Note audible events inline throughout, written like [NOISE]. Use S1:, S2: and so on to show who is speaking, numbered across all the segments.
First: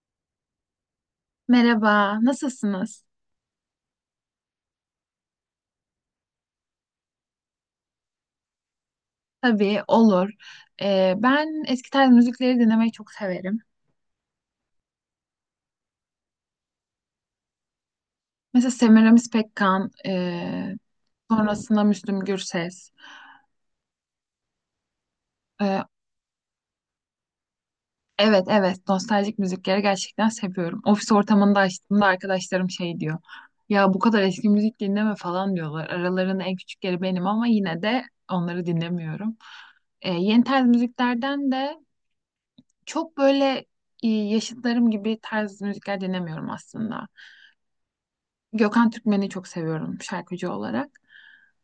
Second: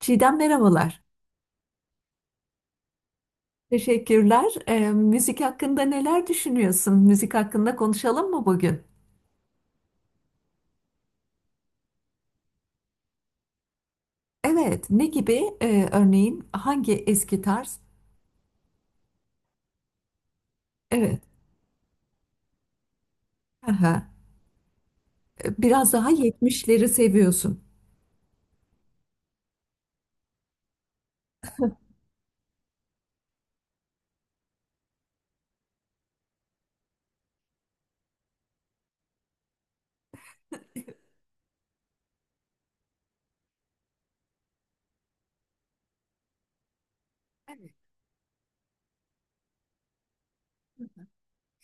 S1: Çiğdem merhabalar.
S2: Merhaba, nasılsınız?
S1: Teşekkürler. Müzik hakkında neler düşünüyorsun? Müzik hakkında konuşalım mı bugün?
S2: Tabii, olur. Ben eski tarz müzikleri dinlemeyi çok severim.
S1: Evet. Ne gibi? Örneğin hangi eski tarz?
S2: Mesela Semiramis Pekkan,
S1: Evet.
S2: sonrasında Müslüm Gürses.
S1: Aha.
S2: E,
S1: Biraz daha 70'leri seviyorsun.
S2: evet, evet, nostaljik müzikleri gerçekten seviyorum. Ofis ortamında açtığımda arkadaşlarım şey diyor. Ya bu kadar eski müzik dinleme falan diyorlar. Aralarının en küçükleri benim ama yine de onları dinlemiyorum. Yeni tarz
S1: [LAUGHS]
S2: müziklerden de çok böyle yaşıtlarım gibi tarz müzikler dinlemiyorum aslında.
S1: Evet.
S2: Gökhan Türkmen'i çok seviyorum şarkıcı olarak.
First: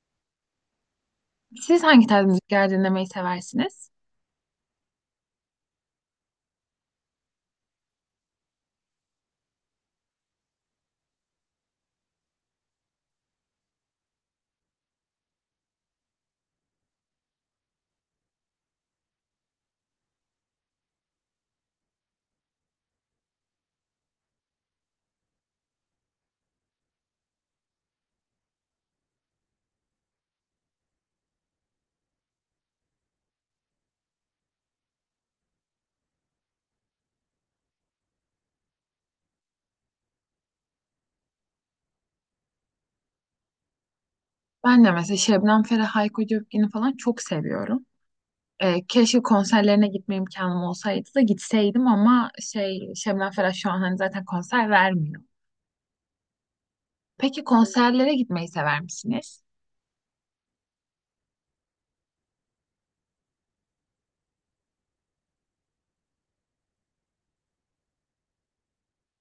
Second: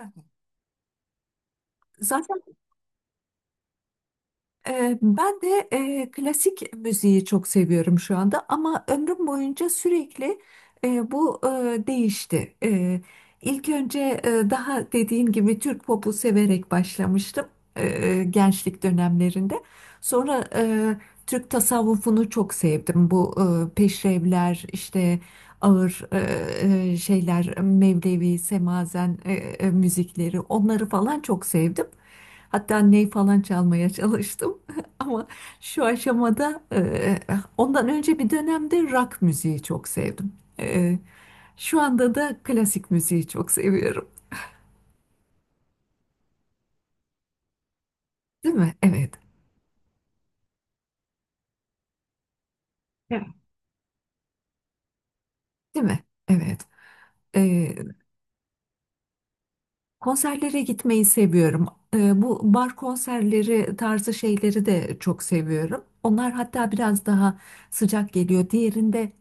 S1: Aha.
S2: Siz hangi tarz
S1: Zaten
S2: müzikler dinlemeyi seversiniz?
S1: ben de klasik müziği çok seviyorum şu anda ama ömrüm boyunca sürekli bu değişti. İlk önce daha dediğin gibi Türk popu severek başlamıştım gençlik dönemlerinde. Sonra Türk tasavvufunu çok sevdim. Bu peşrevler işte ağır şeyler Mevlevi, Semazen müzikleri onları falan çok sevdim. Hatta ney falan çalmaya çalıştım. [LAUGHS] Ama şu aşamada ondan önce bir dönemde rock müziği çok sevdim. E, Şu anda da klasik müziği çok seviyorum.
S2: Ben de mesela Şebnem Ferah, Hayko Cepkin'i falan çok seviyorum.
S1: Değil mi? Evet.
S2: Keşke konserlerine gitme imkanım olsaydı da gitseydim ama şey
S1: Evet.
S2: Şebnem Ferah şu an hani zaten konser vermiyor.
S1: Değil mi? Evet.
S2: Peki
S1: Ee,
S2: konserlere gitmeyi sever misiniz?
S1: Konserlere gitmeyi seviyorum. Bu bar konserleri tarzı şeyleri de çok seviyorum. Onlar hatta biraz daha sıcak geliyor. Diğerinde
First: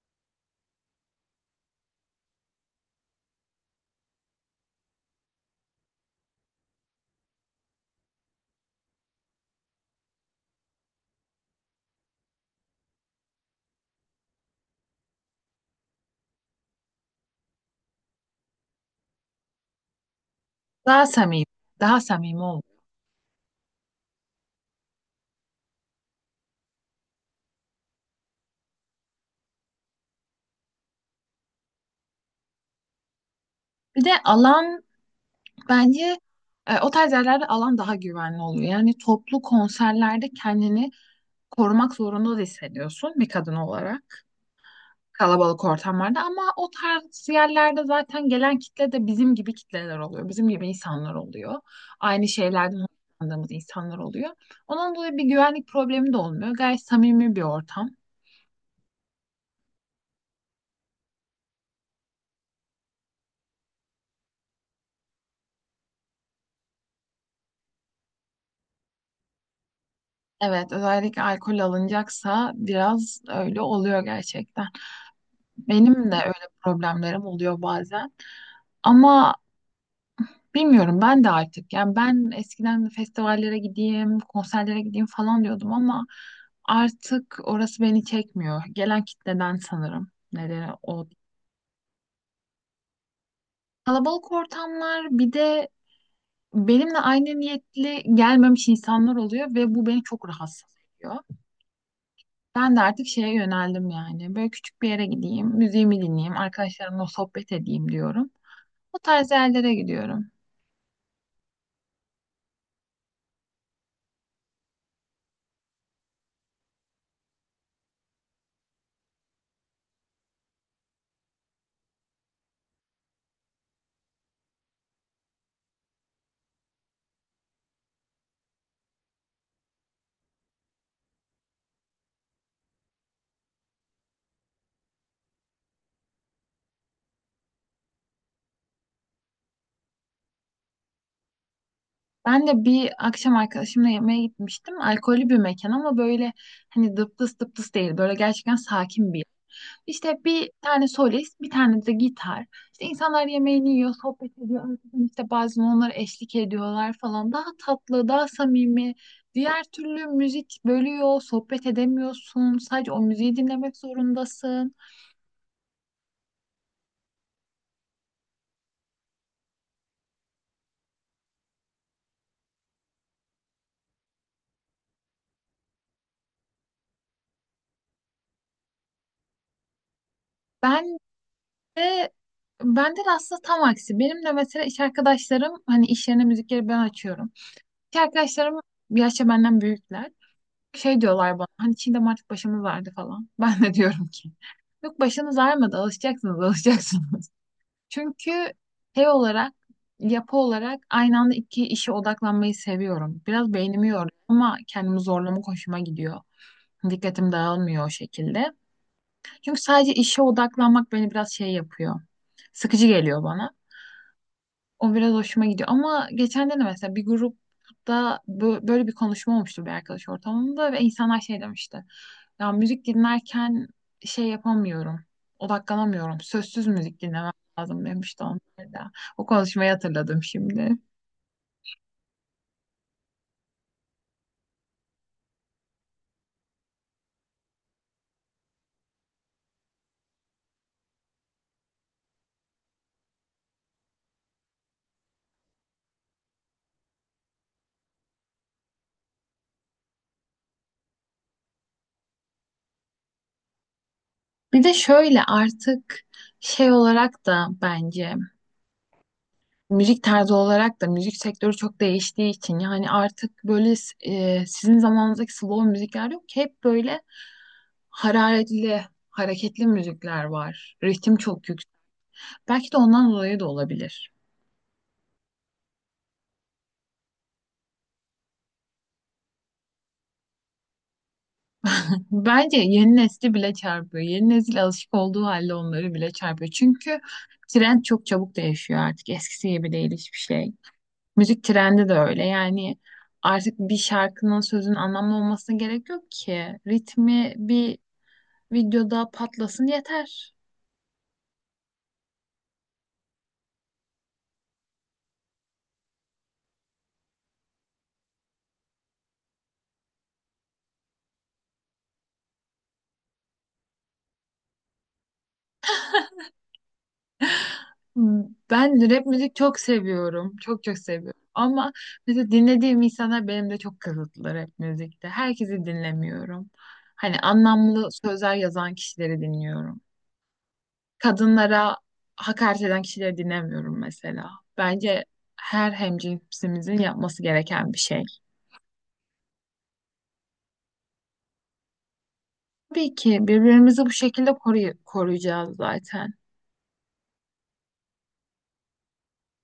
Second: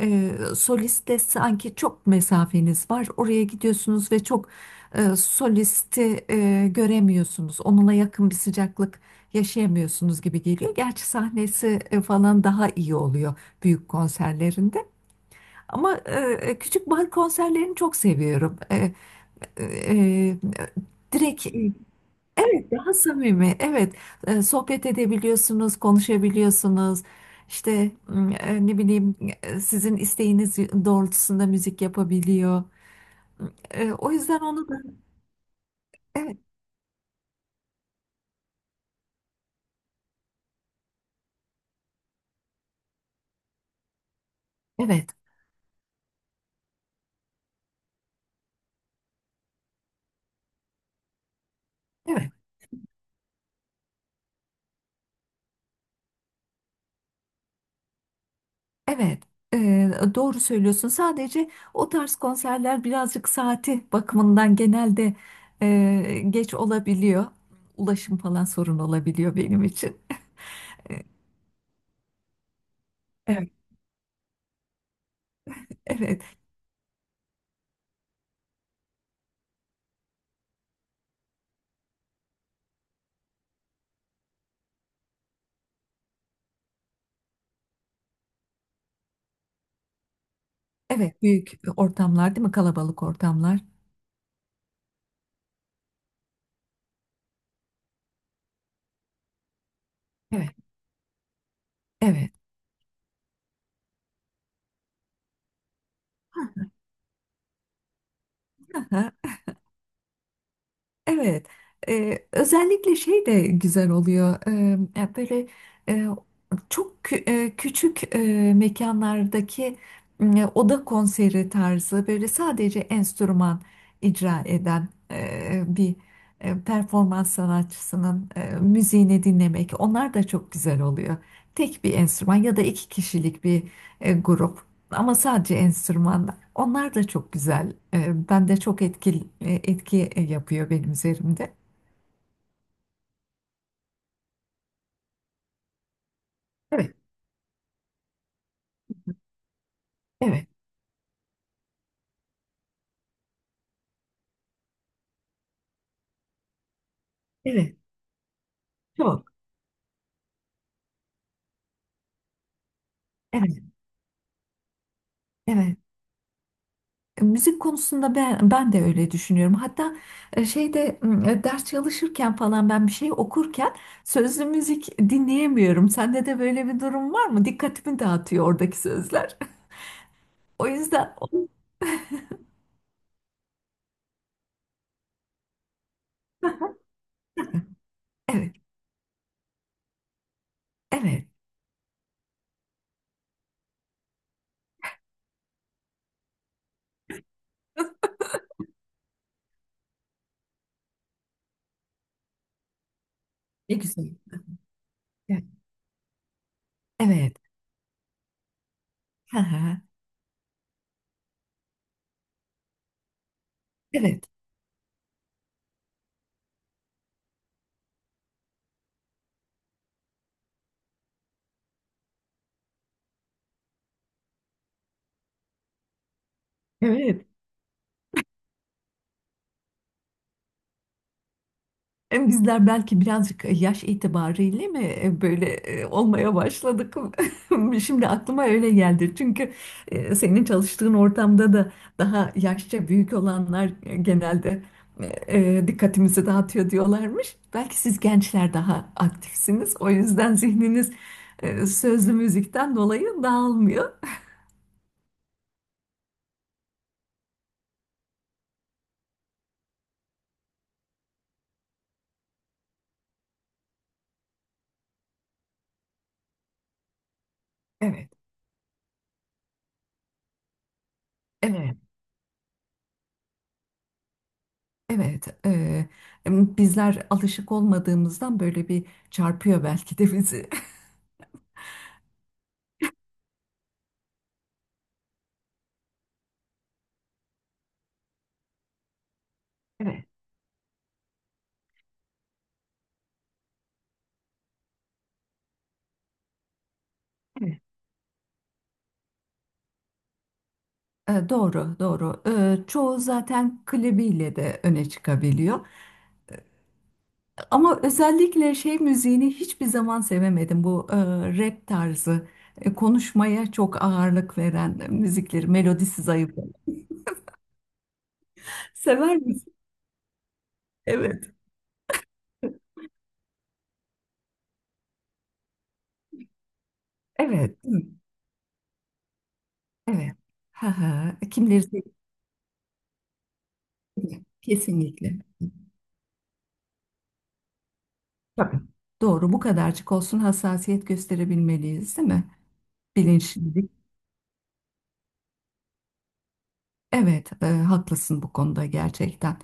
S1: Solist de sanki çok mesafeniz var. Oraya gidiyorsunuz ve çok solisti göremiyorsunuz. Onunla yakın bir sıcaklık yaşayamıyorsunuz gibi geliyor. Gerçi sahnesi falan daha iyi oluyor büyük konserlerinde. Ama küçük bar konserlerini çok seviyorum. E, e,
S2: Daha samimi,
S1: Direkt
S2: daha samimi oluyor.
S1: evet, daha samimi. Evet, sohbet edebiliyorsunuz, konuşabiliyorsunuz. İşte ne bileyim sizin isteğiniz doğrultusunda müzik yapabiliyor.
S2: Bir de
S1: O yüzden onu da
S2: alan bence
S1: evet,
S2: o tarz yerlerde alan daha güvenli oluyor. Yani toplu konserlerde kendini korumak zorunda da hissediyorsun bir kadın olarak.
S1: evet,
S2: Kalabalık ortamlarda ama o tarz yerlerde zaten gelen kitle de bizim gibi kitleler oluyor. Bizim gibi insanlar oluyor. Aynı
S1: evet,
S2: şeylerden hoşlandığımız insanlar oluyor. Onun dolayı bir güvenlik problemi de olmuyor. Gayet samimi bir ortam.
S1: evet. Doğru söylüyorsun. Sadece o tarz konserler birazcık saati bakımından genelde geç olabiliyor. Ulaşım falan sorun olabiliyor benim için.
S2: Evet, özellikle alkol alınacaksa biraz
S1: Evet,
S2: öyle oluyor gerçekten. Benim de
S1: evet,
S2: öyle problemlerim oluyor bazen. Ama bilmiyorum ben de artık yani ben eskiden festivallere gideyim, konserlere gideyim falan diyordum ama artık orası beni çekmiyor. Gelen kitleden sanırım nedeni o.
S1: evet. Büyük ortamlar, değil mi? Kalabalık ortamlar.
S2: Kalabalık ortamlar bir de benimle aynı niyetli gelmemiş insanlar oluyor ve bu beni çok
S1: Evet,
S2: rahatsız ediyor.
S1: evet.
S2: Ben de artık şeye yöneldim yani böyle küçük bir yere gideyim, müziğimi dinleyeyim, arkadaşlarımla sohbet edeyim diyorum. O
S1: Ha,
S2: tarz yerlere gidiyorum.
S1: evet. Özellikle şey de güzel oluyor. Ya böyle e, çok küçük mekanlardaki oda konseri tarzı böyle sadece enstrüman icra eden bir performans sanatçısının müziğini dinlemek. Onlar da çok güzel oluyor. Tek bir enstrüman ya da iki kişilik bir grup. Ama sadece enstrümanlar. Onlar da çok güzel. Ben de çok etkili, etki yapıyor benim üzerimde.
S2: Ben de bir akşam arkadaşımla yemeğe gitmiştim. Alkollü bir mekan ama böyle
S1: Evet,
S2: hani dıptıs dıptıs değil. Böyle gerçekten sakin bir yer. İşte
S1: evet,
S2: bir tane solist, bir tane de gitar. İşte insanlar yemeğini yiyor, sohbet ediyor. Arkadan işte bazen onlara eşlik ediyorlar falan. Daha
S1: evet.
S2: tatlı, daha samimi.
S1: Çok.
S2: Diğer türlü müzik bölüyor, sohbet edemiyorsun. Sadece o müziği
S1: Evet,
S2: dinlemek zorundasın.
S1: evet. Müzik konusunda ben de öyle düşünüyorum. Hatta şeyde ders çalışırken falan ben bir şey okurken sözlü müzik dinleyemiyorum. Sende de böyle bir durum var mı? Dikkatimi dağıtıyor oradaki sözler. [LAUGHS] O
S2: Ben
S1: yüzden
S2: Ve Bende de aslında tam aksi. Benim de mesela iş arkadaşlarım hani iş yerine müzikleri ben açıyorum. İş
S1: evet,
S2: arkadaşlarım yaşça benden büyükler. Şey
S1: evet.
S2: diyorlar bana hani Çiğdem artık başımız ağrıdı falan. [LAUGHS] Ben de diyorum ki yok başınız ağrımadı alışacaksınız alışacaksınız. [LAUGHS] Çünkü şey olarak yapı olarak aynı anda iki işe odaklanmayı seviyorum. Biraz
S1: Ne
S2: beynimi yoruyor
S1: güzel.
S2: ama kendimi
S1: Evet.
S2: zorlamak hoşuma gidiyor. Dikkatim
S1: Evet.
S2: dağılmıyor o şekilde. Çünkü sadece
S1: [LAUGHS]
S2: işe odaklanmak beni biraz şey yapıyor. Sıkıcı geliyor bana.
S1: Evet.
S2: O biraz hoşuma gidiyor. Ama geçen de mesela bir grupta böyle bir konuşma olmuştu bir arkadaş ortamında ve insanlar şey demişti. Ya müzik dinlerken şey yapamıyorum, odaklanamıyorum. Sözsüz müzik
S1: Evet.
S2: dinlemem lazım demişti onlar da. O konuşmayı hatırladım şimdi.
S1: Bizler belki birazcık yaş itibariyle mi böyle olmaya başladık? [LAUGHS] Şimdi aklıma öyle geldi. Çünkü senin çalıştığın ortamda da daha yaşça büyük olanlar genelde dikkatimizi dağıtıyor diyorlarmış. Belki siz gençler daha aktifsiniz. O yüzden zihniniz sözlü müzikten dolayı dağılmıyor.
S2: Bir de şöyle artık şey olarak da bence müzik tarzı olarak da müzik sektörü çok değiştiği için yani artık böyle sizin zamanınızdaki slow müzikler yok ki hep böyle
S1: Evet,
S2: hararetli, hareketli müzikler var. Ritim çok yüksek.
S1: evet,
S2: Belki de ondan dolayı da olabilir.
S1: evet. Bizler alışık olmadığımızdan böyle bir çarpıyor belki de bizi.
S2: Bence yeni nesli bile çarpıyor. Yeni nesil alışık olduğu halde onları bile çarpıyor. Çünkü trend çok çabuk değişiyor artık. Eskisi gibi değil hiçbir
S1: [LAUGHS]
S2: şey. Müzik trendi de öyle. Yani artık bir şarkının sözün anlamlı olmasına gerek yok ki. Ritmi
S1: Evet.
S2: bir videoda patlasın yeter.
S1: Doğru, doğru. Çoğu zaten klibiyle de öne çıkabiliyor. Ama özellikle şey müziğini hiçbir zaman sevemedim. Bu rap tarzı, konuşmaya çok ağırlık veren müzikleri, melodisi zayıf.
S2: Hmm, ben rap
S1: Sever
S2: müzik
S1: misin?
S2: çok seviyorum. Çok çok seviyorum.
S1: Evet.
S2: Ama mesela dinlediğim insanlar benim de çok kısıtlı rap müzikte. Herkesi dinlemiyorum. Hani
S1: Evet, hı,
S2: anlamlı sözler yazan kişileri dinliyorum.
S1: evet. Ha ha. Kimleri
S2: Kadınlara hakaret eden kişileri dinlemiyorum
S1: sevdiğini
S2: mesela. Bence
S1: kesinlikle.
S2: her hemcinsimizin yapması gereken bir şey.
S1: Tabii. Doğru, bu kadarcık olsun hassasiyet gösterebilmeliyiz, değil mi?
S2: Tabii ki
S1: Bilinçlilik.
S2: birbirimizi bu şekilde koruyacağız zaten.
S1: Evet, haklısın bu konuda gerçekten.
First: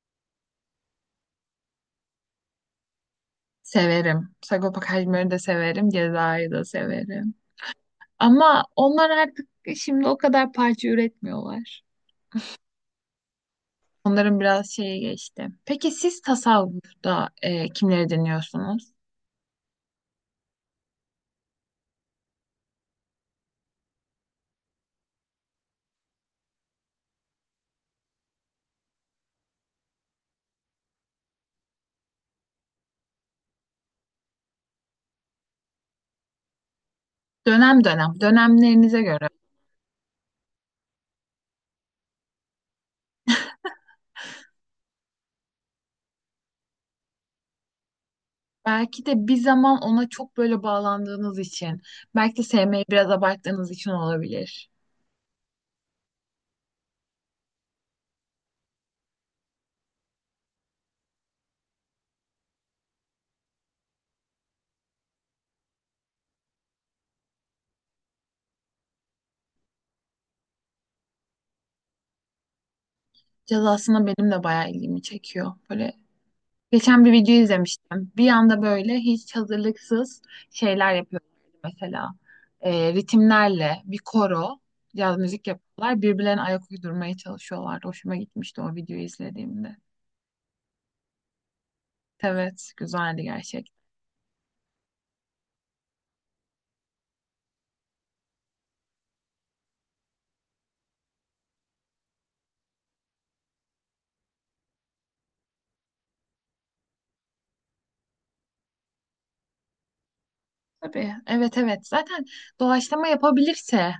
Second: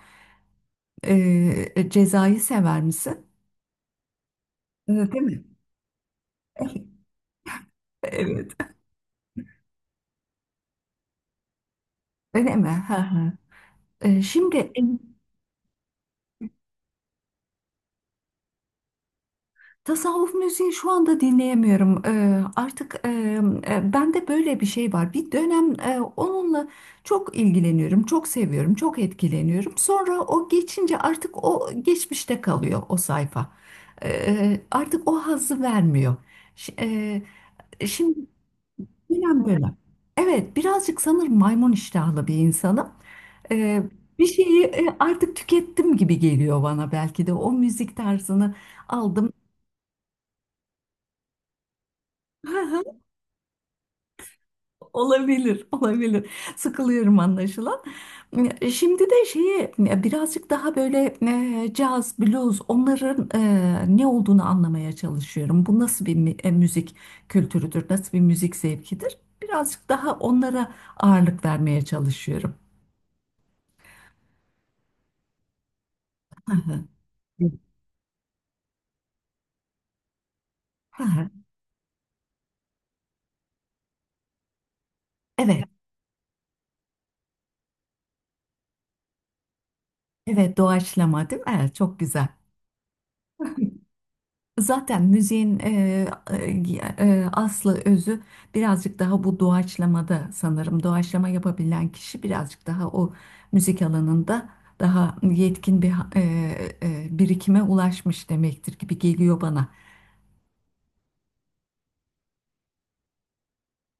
S1: Cezayı sever misin?
S2: Severim. Sagopa
S1: Değil
S2: Kajmer'i de
S1: mi?
S2: severim. Ceza'yı da
S1: [LAUGHS]
S2: severim.
S1: Evet.
S2: Ama onlar artık şimdi o kadar parça üretmiyorlar.
S1: Öyle mi? Hı hı.
S2: Onların
S1: Şimdi
S2: biraz şeye geçti. Peki siz tasavvufta kimleri dinliyorsunuz?
S1: tasavvuf müziği şu anda dinleyemiyorum. Artık bende böyle bir şey var. Bir dönem onunla çok ilgileniyorum, çok seviyorum, çok etkileniyorum. Sonra o geçince artık o geçmişte kalıyor o sayfa. Artık o hazzı vermiyor. Ş-
S2: Dönem dönem,
S1: Şimdi
S2: dönemlerinize göre.
S1: aynen böyle. Evet, birazcık sanırım maymun iştahlı bir insanım. Ee, Bir şeyi artık tükettim gibi geliyor bana belki de. O müzik tarzını
S2: Belki de
S1: aldım.
S2: bir zaman ona çok böyle bağlandığınız için, belki de sevmeyi
S1: [LAUGHS]
S2: biraz abarttığınız için olabilir.
S1: Olabilir, olabilir. Sıkılıyorum anlaşılan. Şimdi de şeyi birazcık daha böyle caz, blues onların ne olduğunu anlamaya çalışıyorum. Bu nasıl bir müzik kültürüdür, nasıl bir müzik zevkidir? Birazcık daha onlara ağırlık vermeye çalışıyorum.
S2: Caz aslında benim de bayağı ilgimi çekiyor. Böyle geçen
S1: [LAUGHS]
S2: bir video izlemiştim. Bir anda böyle hiç hazırlıksız şeyler yapıyorlar.
S1: Ha,
S2: Mesela ritimlerle bir koro caz müzik
S1: evet,
S2: yapıyorlar. Birbirlerine ayak uydurmaya çalışıyorlardı. Hoşuma gitmişti o videoyu izlediğimde.
S1: evet, doğaçlama değil mi? Evet, çok güzel.
S2: Evet, güzeldi gerçekten.
S1: Zaten müziğin e, aslı özü birazcık daha bu doğaçlamada sanırım. Doğaçlama yapabilen kişi birazcık daha o müzik alanında daha yetkin bir birikime ulaşmış demektir gibi geliyor bana.
S2: Tabii. Evet, evet. Zaten doğaçlama yapabilirse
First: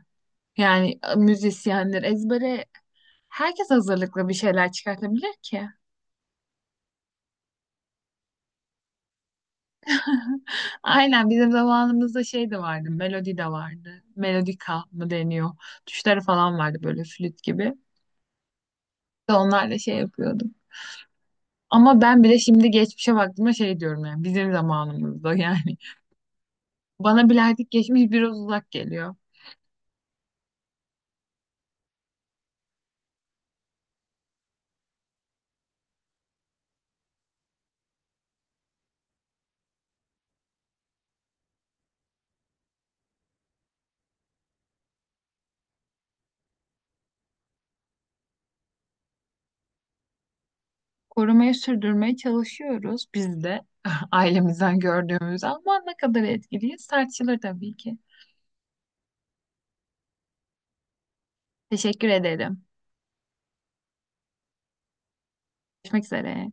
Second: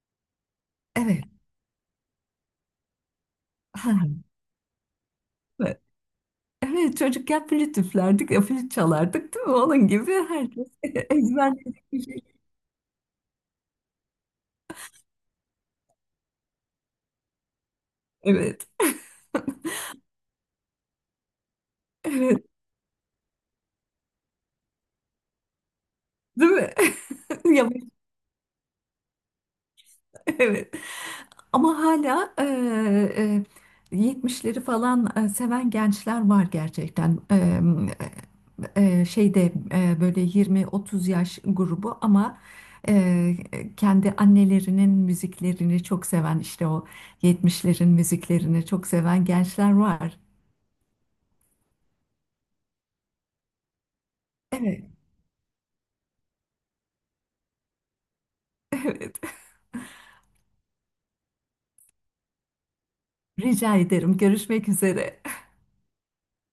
S2: yani
S1: Evet.
S2: müzisyenler ezbere herkes
S1: Ha,
S2: hazırlıklı bir şeyler çıkartabilir ki.
S1: evet, evet, çocukken flüt üflerdik, flüt çalardık değil mi? Onun gibi herkes
S2: [LAUGHS]
S1: [LAUGHS]
S2: Aynen bizim
S1: ezberledik bir şey.
S2: zamanımızda şey de vardı, melodi de vardı. Melodika mı deniyor? Tuşları falan vardı böyle flüt gibi.
S1: Evet,
S2: Onlarla şey yapıyordum. Ama ben bile
S1: evet,
S2: şimdi geçmişe baktığımda şey diyorum yani bizim zamanımızda yani.
S1: değil mi?
S2: [LAUGHS] Bana bile
S1: [LAUGHS] Ya
S2: artık geçmiş biraz uzak geliyor.
S1: [LAUGHS] Evet. Ama hala 70'leri falan seven gençler var gerçekten. Şeyde böyle 20-30 yaş grubu ama eee, kendi annelerinin müziklerini çok seven işte o 70'lerin müziklerini çok seven gençler var.
S2: Korumaya sürdürmeye çalışıyoruz biz de [LAUGHS] ailemizden
S1: Evet,
S2: gördüğümüz ama ne kadar etkiliyiz tartışılır tabii ki.
S1: [LAUGHS] evet.
S2: Teşekkür ederim.
S1: Rica ederim. Görüşmek üzere.
S2: Görüşmek üzere.